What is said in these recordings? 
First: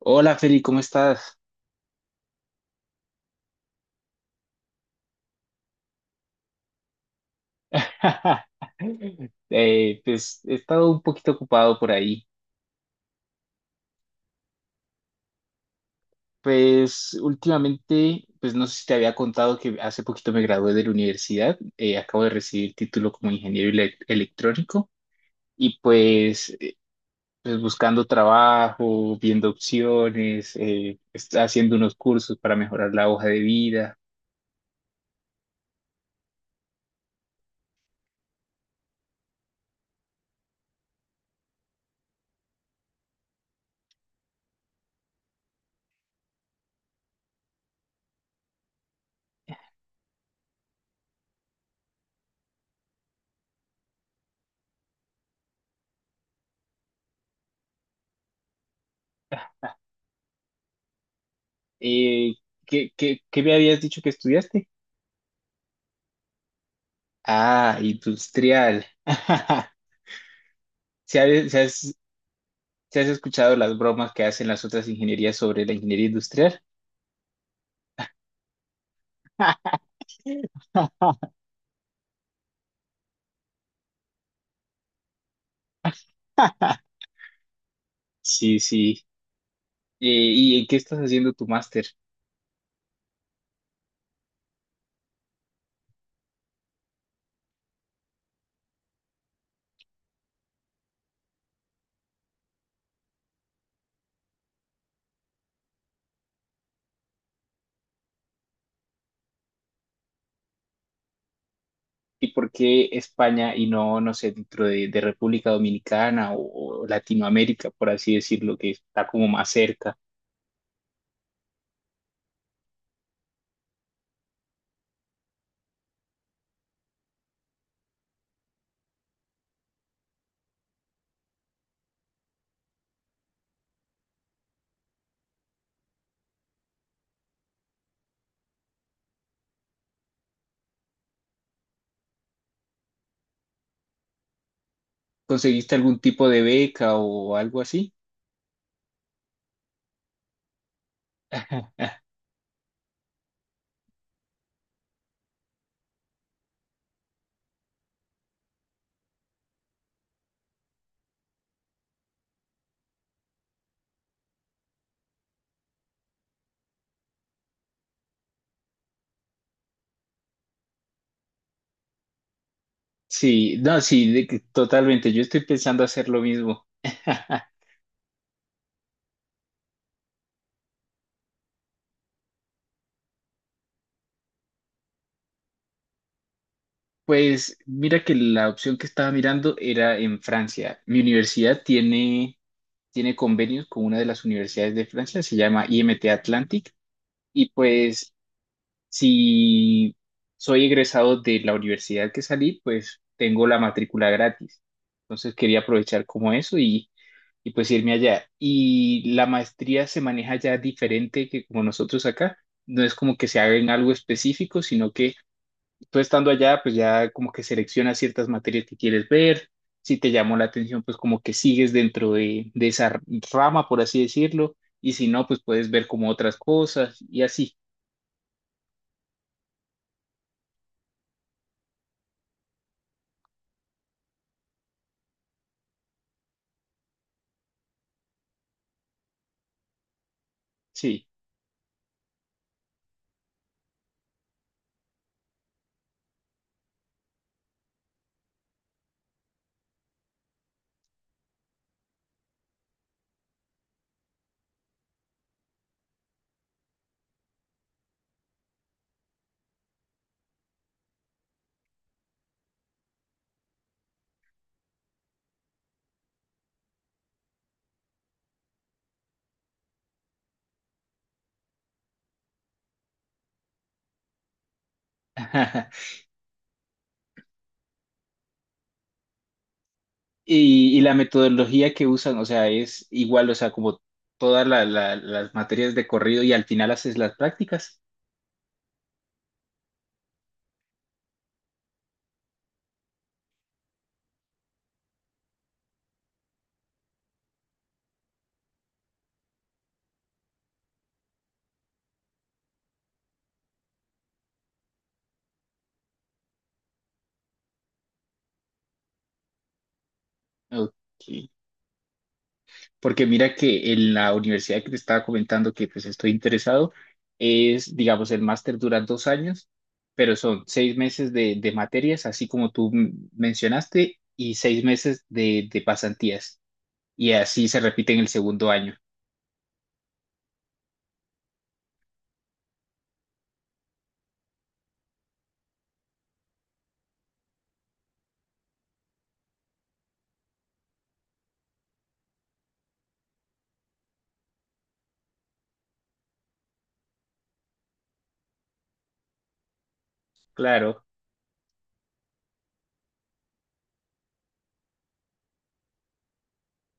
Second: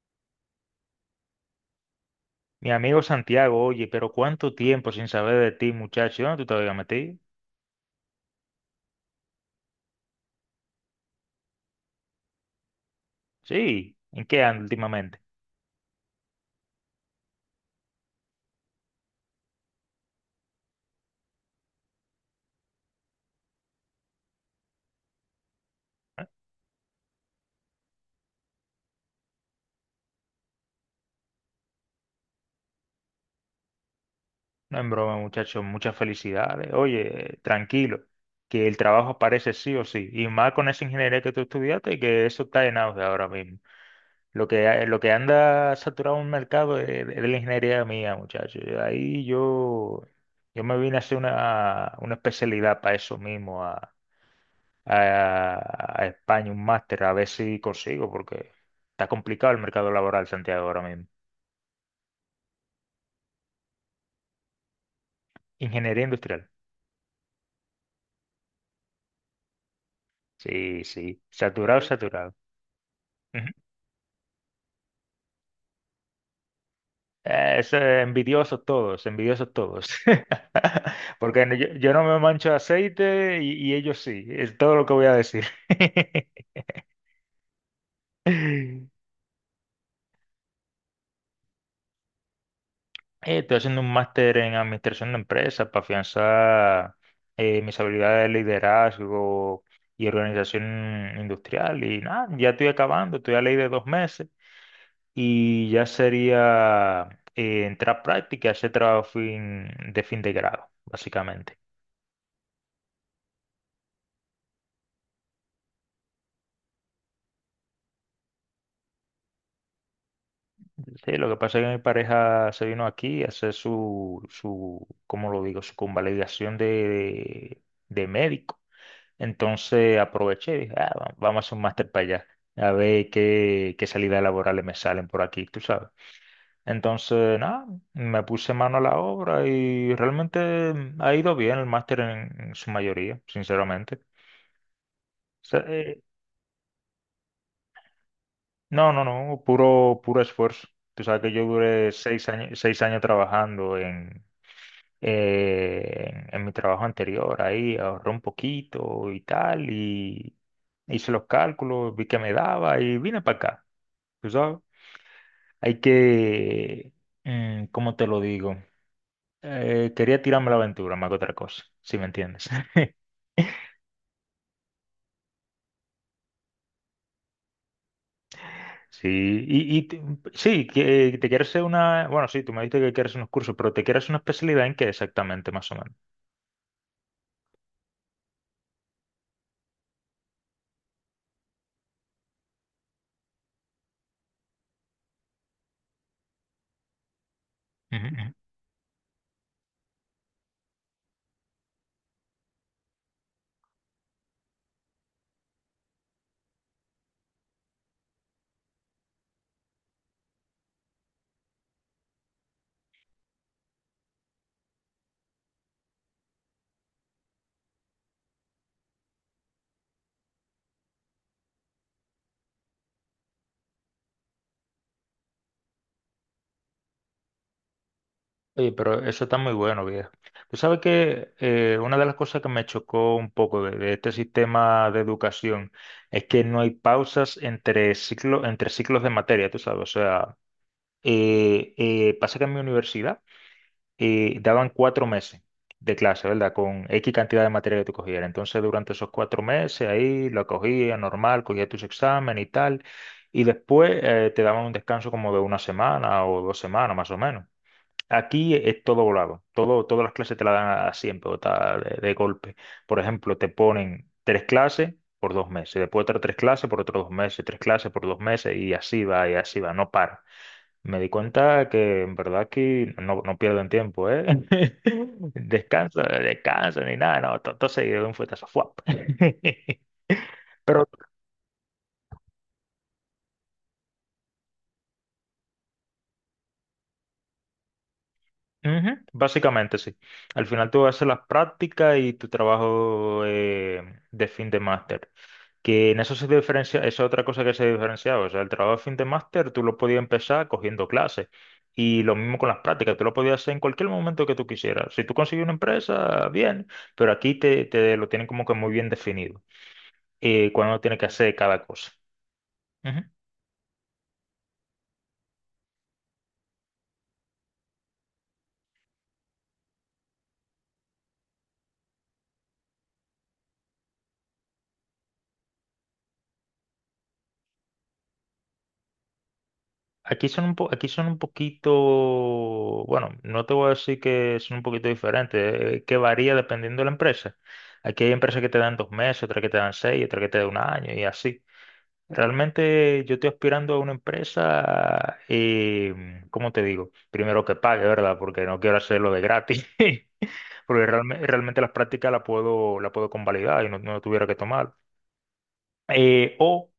Hola Feli, ¿cómo estás? Mi amigo Santiago, oye, pero cuánto tiempo sin saber de ti, muchacho. ¿Dónde tú te habías metido? Pues he estado un poquito ocupado por ahí. Sí, ¿en qué andas últimamente? Pues últimamente, pues no sé si te había contado que hace poquito me gradué de la universidad. Acabo de recibir título como ingeniero electrónico y pues, pues buscando trabajo, viendo opciones, haciendo unos cursos para mejorar la hoja de vida. No en broma, muchacho, muchas felicidades. Oye, tranquilo, que el trabajo aparece sí o sí. Y más con esa ingeniería que tú estudiaste, que eso está en auge ahora mismo. Lo que anda saturado en el mercado es la ingeniería mía, muchacho. Ahí yo me vine a hacer una especialidad para eso mismo, a España un máster a ver si consigo, porque está complicado el mercado laboral, Santiago, ahora mismo. Eh, ¿qué me habías dicho que estudiaste? Ingeniería industrial. Ah, industrial. Sí, ¿Se sí. Saturado, saturado. ¿Te has Ujú. escuchado las bromas que hacen las otras ingenierías sobre la ingeniería industrial? Envidiosos todos, envidiosos todos. Porque yo no me mancho de aceite y ellos sí, es todo lo que voy a decir. Sí, sí. ¿Y en qué estás haciendo tu máster? Estoy haciendo un máster en administración de empresas para afianzar mis habilidades de liderazgo y organización industrial. Y nada, ya estoy acabando, estoy a ley de 2 meses y ya sería entrar a práctica y hacer trabajo de fin de grado, básicamente. ¿Y por qué España y no, no sé, dentro de República Dominicana o Latinoamérica, por así decirlo, que está como más cerca? Sí, lo que pasa es que mi pareja se vino aquí a hacer su, ¿cómo lo digo? Su convalidación de médico. Entonces aproveché y dije: "Ah, vamos a hacer un máster para allá, a ver qué salidas laborales me salen por aquí, tú sabes". Entonces, nada, me puse mano a la obra y realmente ha ido bien el máster en su mayoría, sinceramente. O sea, ¿Conseguiste algún tipo de beca o algo así? no, no, no, puro, puro esfuerzo. Tú sabes que yo duré 6 años, 6 años trabajando en mi trabajo anterior, ahí ahorré un poquito y tal, y hice los cálculos, vi que me daba y vine para acá. Tú sabes. Hay que, ¿cómo te lo digo? Quería tirarme la aventura, más que otra cosa, si me entiendes. Sí, no, sí, de que totalmente. Yo estoy pensando hacer lo mismo. Sí, y, y t- sí, que te quieres hacer una, bueno, sí, tú me dijiste que quieres unos cursos, pero te quieres una especialidad en qué exactamente, más o menos. Pues mira que la opción que estaba mirando era en Francia. Mi tiene convenios con una de las universidades de Francia, se llama IMT Atlantic, y Ujú, pues ujú. si soy egresado de la universidad que salí, pues tengo la matrícula gratis. Entonces quería aprovechar como eso y pues irme allá. Y la maestría se maneja ya diferente que como nosotros acá. No es como que se haga en algo específico, sino que tú estando allá, pues ya como que seleccionas ciertas materias que quieres ver. Si te llamó la atención, pues como que sigues dentro de esa rama, por así decirlo. Y si no, pues puedes ver como otras cosas y así. Oye, pero eso está muy bueno, viejo. Tú sabes que una de las cosas que me chocó un poco de este sistema de educación es que no hay pausas entre ciclos de materia, tú sabes, o sea. Sí. Pasa que en mi universidad daban 4 meses de clase, ¿verdad? Con X cantidad de materia que tú cogieras. Entonces, durante esos 4 meses ahí lo cogía normal, cogía tus exámenes y tal. Y después te daban un descanso como de una semana o 2 semanas más o menos. Aquí es todo volado, todo, todas las clases te las dan así en pelota de golpe. Por ejemplo, te ponen tres clases por 2 meses, después otras tres clases por otros 2 meses, tres clases por 2 meses y así va, no para. Me di cuenta que en verdad aquí no, no pierden tiempo, ¿eh? Descanso, descanso, ni nada, no, todo todo seguido de un fuetazo, ¡fuap! Y, y Pero la metodología que usan, o sea, es igual, o sea, como todas las materias de corrido y al final haces las prácticas. ujú, básicamente sí. Al final tú haces las prácticas y tu trabajo de fin de máster. Que en eso se diferencia, esa es otra cosa que se diferenciaba. O sea, el trabajo de fin de máster tú lo podías empezar cogiendo clases. Y lo mismo con las prácticas, tú lo podías hacer en cualquier momento que tú quisieras. Si tú consigues una empresa, bien, pero aquí te lo tienen como que muy bien definido, cuándo tienes Ok. que hacer cada cosa. Ujú. Porque mira que en la universidad que te estaba comentando que pues estoy interesado, es, digamos, el máster dura dos años, pero son seis meses de materias, así como tú mencionaste, y seis meses de pasantías. Y así se repite en el segundo año. Aquí son un poquito, bueno, no te voy a decir que son un poquito diferentes, que varía dependiendo de la empresa. Aquí hay empresas que te dan 2 meses, otras que te dan seis, otras que te dan un año y así. Realmente yo estoy aspirando a una empresa, ¿cómo te digo? Primero que pague, ¿verdad? Porque no quiero hacerlo de gratis. Claro, Porque realmente las prácticas las puedo, la puedo convalidar y no, no tuviera que tomar. Eh, o,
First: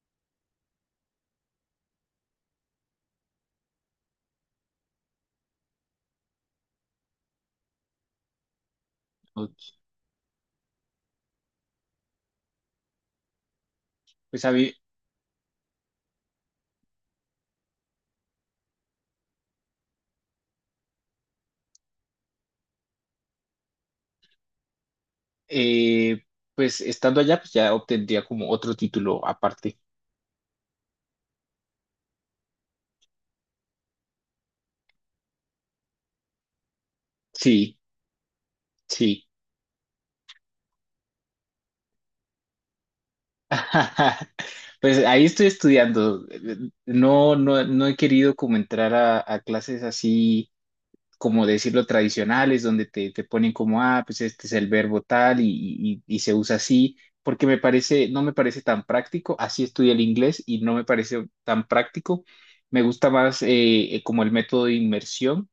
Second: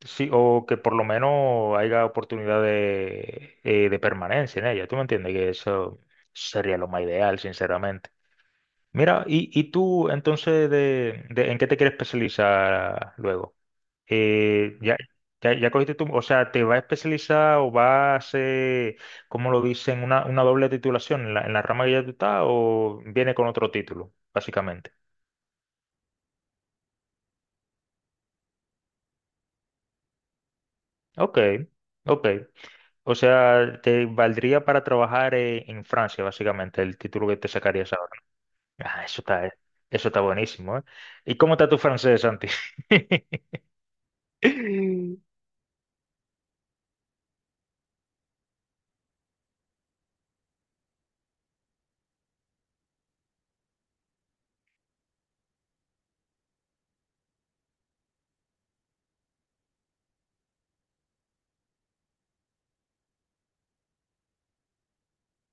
sí, o que por lo menos haya oportunidad de permanencia en ella. ¿Tú me entiendes? Que eso sería lo más ideal, sinceramente. Mira, y ok. tú entonces, ¿en qué te quieres especializar luego? Pues a mí, eh, ya, ya cogiste tu, o sea, te va a especializar o va a hacer, ¿cómo lo dicen? Una doble titulación en la rama que ya tú estás o viene con otro título, básicamente. eh, pues estando allá, pues ya obtendría como otro título aparte. Ok, ok. O sea, te valdría para trabajar en Francia, básicamente, el título que te Sí, sacarías ahora. Ah, sí. Eso está buenísimo, ¿eh? ¿Y cómo está tu francés, Santi? Pues ahí estoy estudiando. No, no, no he querido como entrar a clases así, como decirlo, tradicionales, donde te ponen como, ah, pues este es el verbo tal y, y se usa así, porque me parece, no me parece tan práctico. Así estudié el inglés y no me parece tan práctico. Me gusta más como el método de inmersión.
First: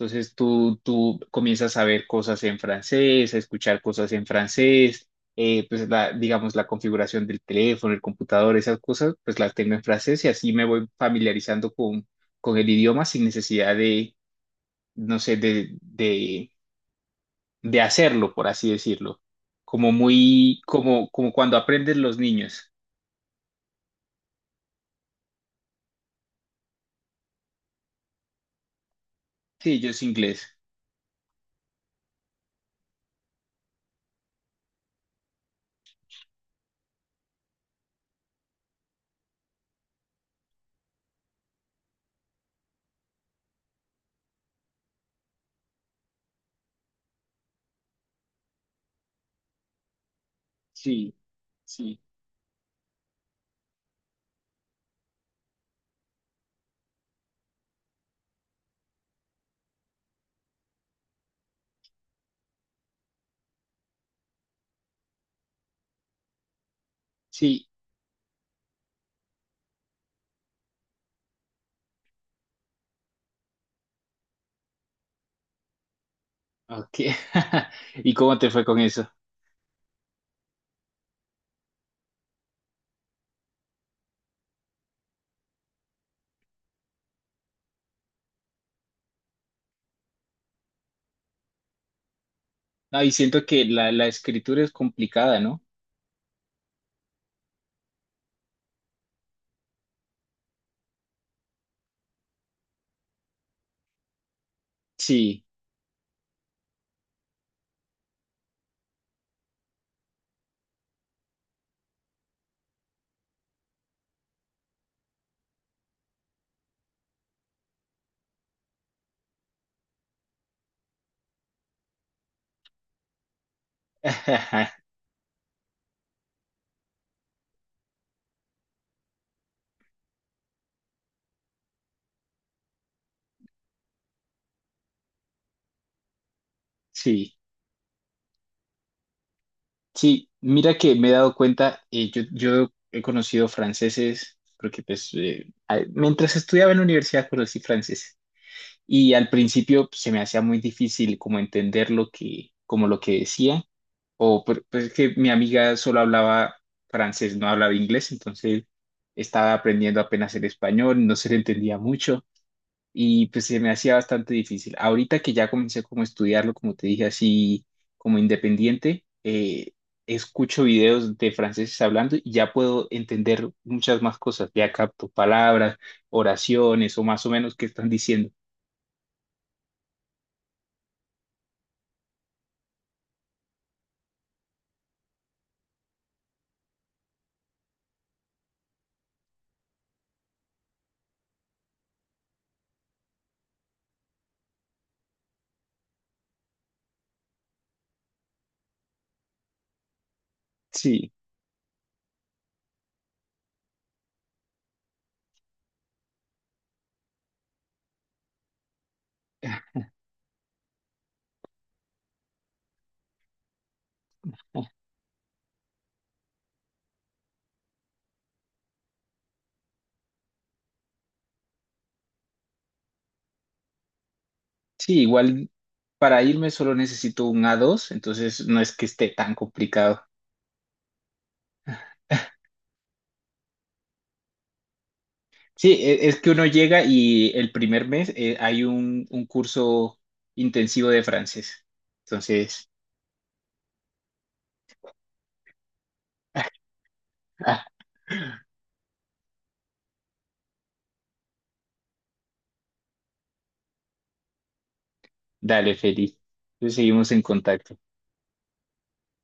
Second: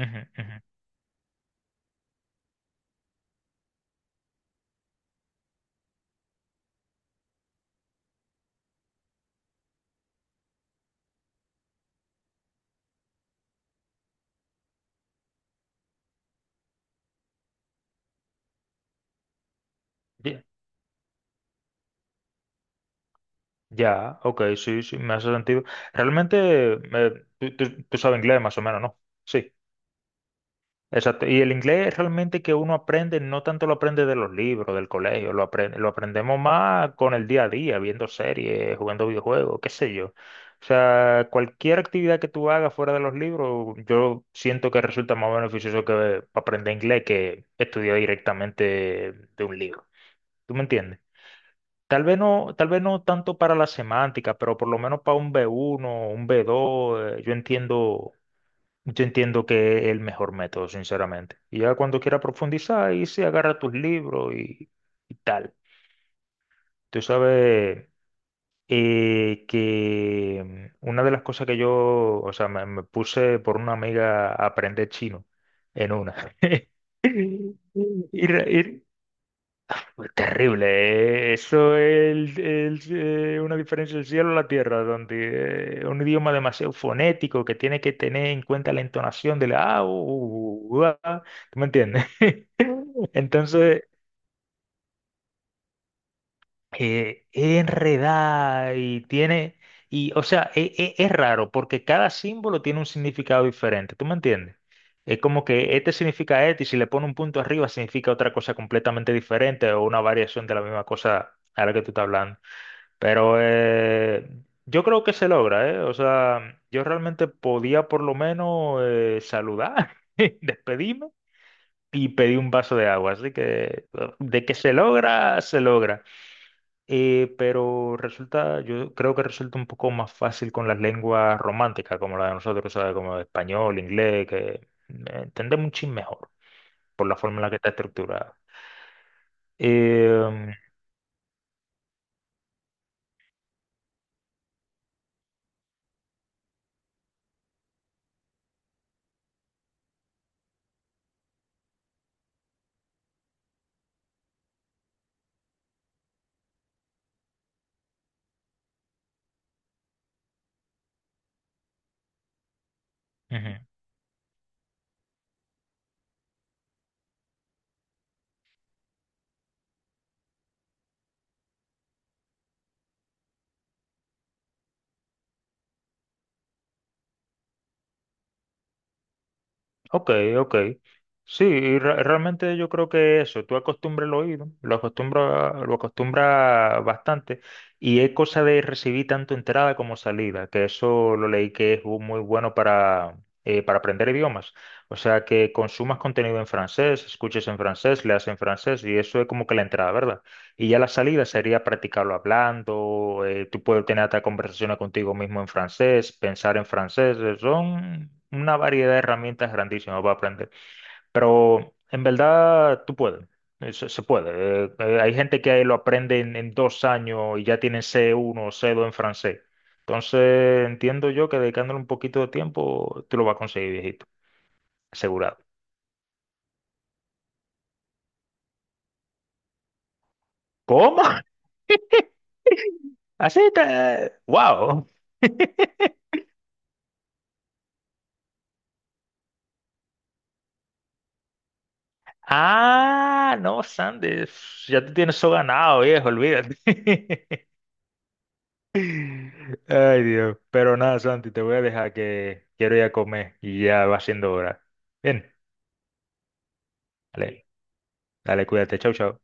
Ujú, ujú. tú comienzas a ver cosas en francés, a escuchar cosas en francés, pues la, digamos la configuración del teléfono, el computador, esas cosas, pues las tengo en francés y así me voy familiarizando con el idioma sin necesidad de, no sé, de hacerlo, por así decirlo. Como muy, como, como cuando aprenden los niños. Ya, ok, sí, sí, me hace sentido. Realmente, tú sabes inglés más o menos, ¿no? Sí, Sí, yo es inglés. exacto. Y el inglés realmente que uno aprende, no tanto lo aprende de los libros, del colegio, lo aprende, lo aprendemos más con el día a día, viendo series, jugando videojuegos, qué sé yo. O sea, cualquier actividad que tú hagas fuera de los libros, yo siento que resulta más beneficioso que aprender inglés que estudiar directamente de un libro. ¿Tú me entiendes? Sí, sí, Tal vez no tanto para la semántica, pero por lo menos para un B1, un B2, yo entiendo que es el mejor método, sinceramente. Y ya cuando quiera profundizar, ahí se agarra tus libros y tal. Tú sí. sabes que una de las cosas que yo, o sea, me puse por una amiga a aprender chino en una. Ok. ¿Y Y, cómo te fue con re- eso? Uy, terrible. Eso es una diferencia del cielo a la tierra, donde un idioma demasiado fonético que tiene que tener en cuenta la entonación de la A, u, u, u, a, ¿tú me entiendes? No, y siento que Entonces, la escritura es complicada, ¿no? Es enredada y tiene, y o sea, es, raro porque cada símbolo tiene un significado diferente, ¿tú me entiendes? Es Sí, como que este significa este y si le pone un punto arriba significa otra cosa completamente diferente o una variación de la misma cosa a la que tú estás hablando. Pero yo creo que se logra, ¿eh? O sea, yo realmente podía por lo menos saludar, despedirme y pedir un vaso de agua. Así que de que se logra, se logra. Pero resulta, yo creo que resulta un poco más fácil con las lenguas románticas, como la de nosotros, ¿sabes? Como español, inglés, que entendemos un chin mejor por la sí, forma en la que está estructurada. sí. Eh, Mira que me he dado cuenta, yo, yo he conocido franceses, porque pues mientras estudiaba en la universidad conocí franceses y al principio pues, se me hacía muy difícil como entender lo que, como lo que decía, o pues es que mi amiga solo hablaba francés, no hablaba inglés, entonces estaba aprendiendo apenas el español, no se le entendía mucho. Y pues se me Ujú. hacía bastante difícil. Ahorita que ya comencé como a estudiarlo, como te dije, así como independiente, escucho videos de franceses hablando y ya puedo entender muchas más cosas. Ya capto palabras, oraciones o más o menos qué están diciendo. Ok, ok. Sí, realmente yo creo que eso, tú acostumbras el oído, lo acostumbra bastante, y es cosa de recibir tanto entrada como salida, que eso lo leí que es un muy bueno para aprender idiomas. O sea, que consumas contenido en francés, escuches en francés, leas en francés, y eso es como que la entrada, ¿verdad? Y ya la Sí, salida sería practicarlo hablando, tú puedes tener hasta conversaciones contigo mismo en francés, pensar en francés, son una variedad de herramientas grandísimas para aprender. Pero en verdad tú puedes, se puede. Hay gente que lo aprende en 2 años y ya tienen C1 o C2 en francés. Entonces entiendo yo que dedicándole un poquito de tiempo, tú lo vas a conseguir, viejito, sí, asegurado. igual para irme solo necesito un a dos, entonces no es que esté tan complicado. ¿Cómo? Así está. ¡Wow! Sí, es que uno llega y el primer mes hay un curso intensivo de francés. Entonces, Ah, no, Sandy, ya te tienes eso ganado, viejo, olvídate. Ay, Dios. Pero nada, Santi, te voy a dejar que quiero ir a comer y ya va siendo hora. Bien, dale, feliz. Entonces seguimos en dale, contacto. dale, cuídate, chau, chau.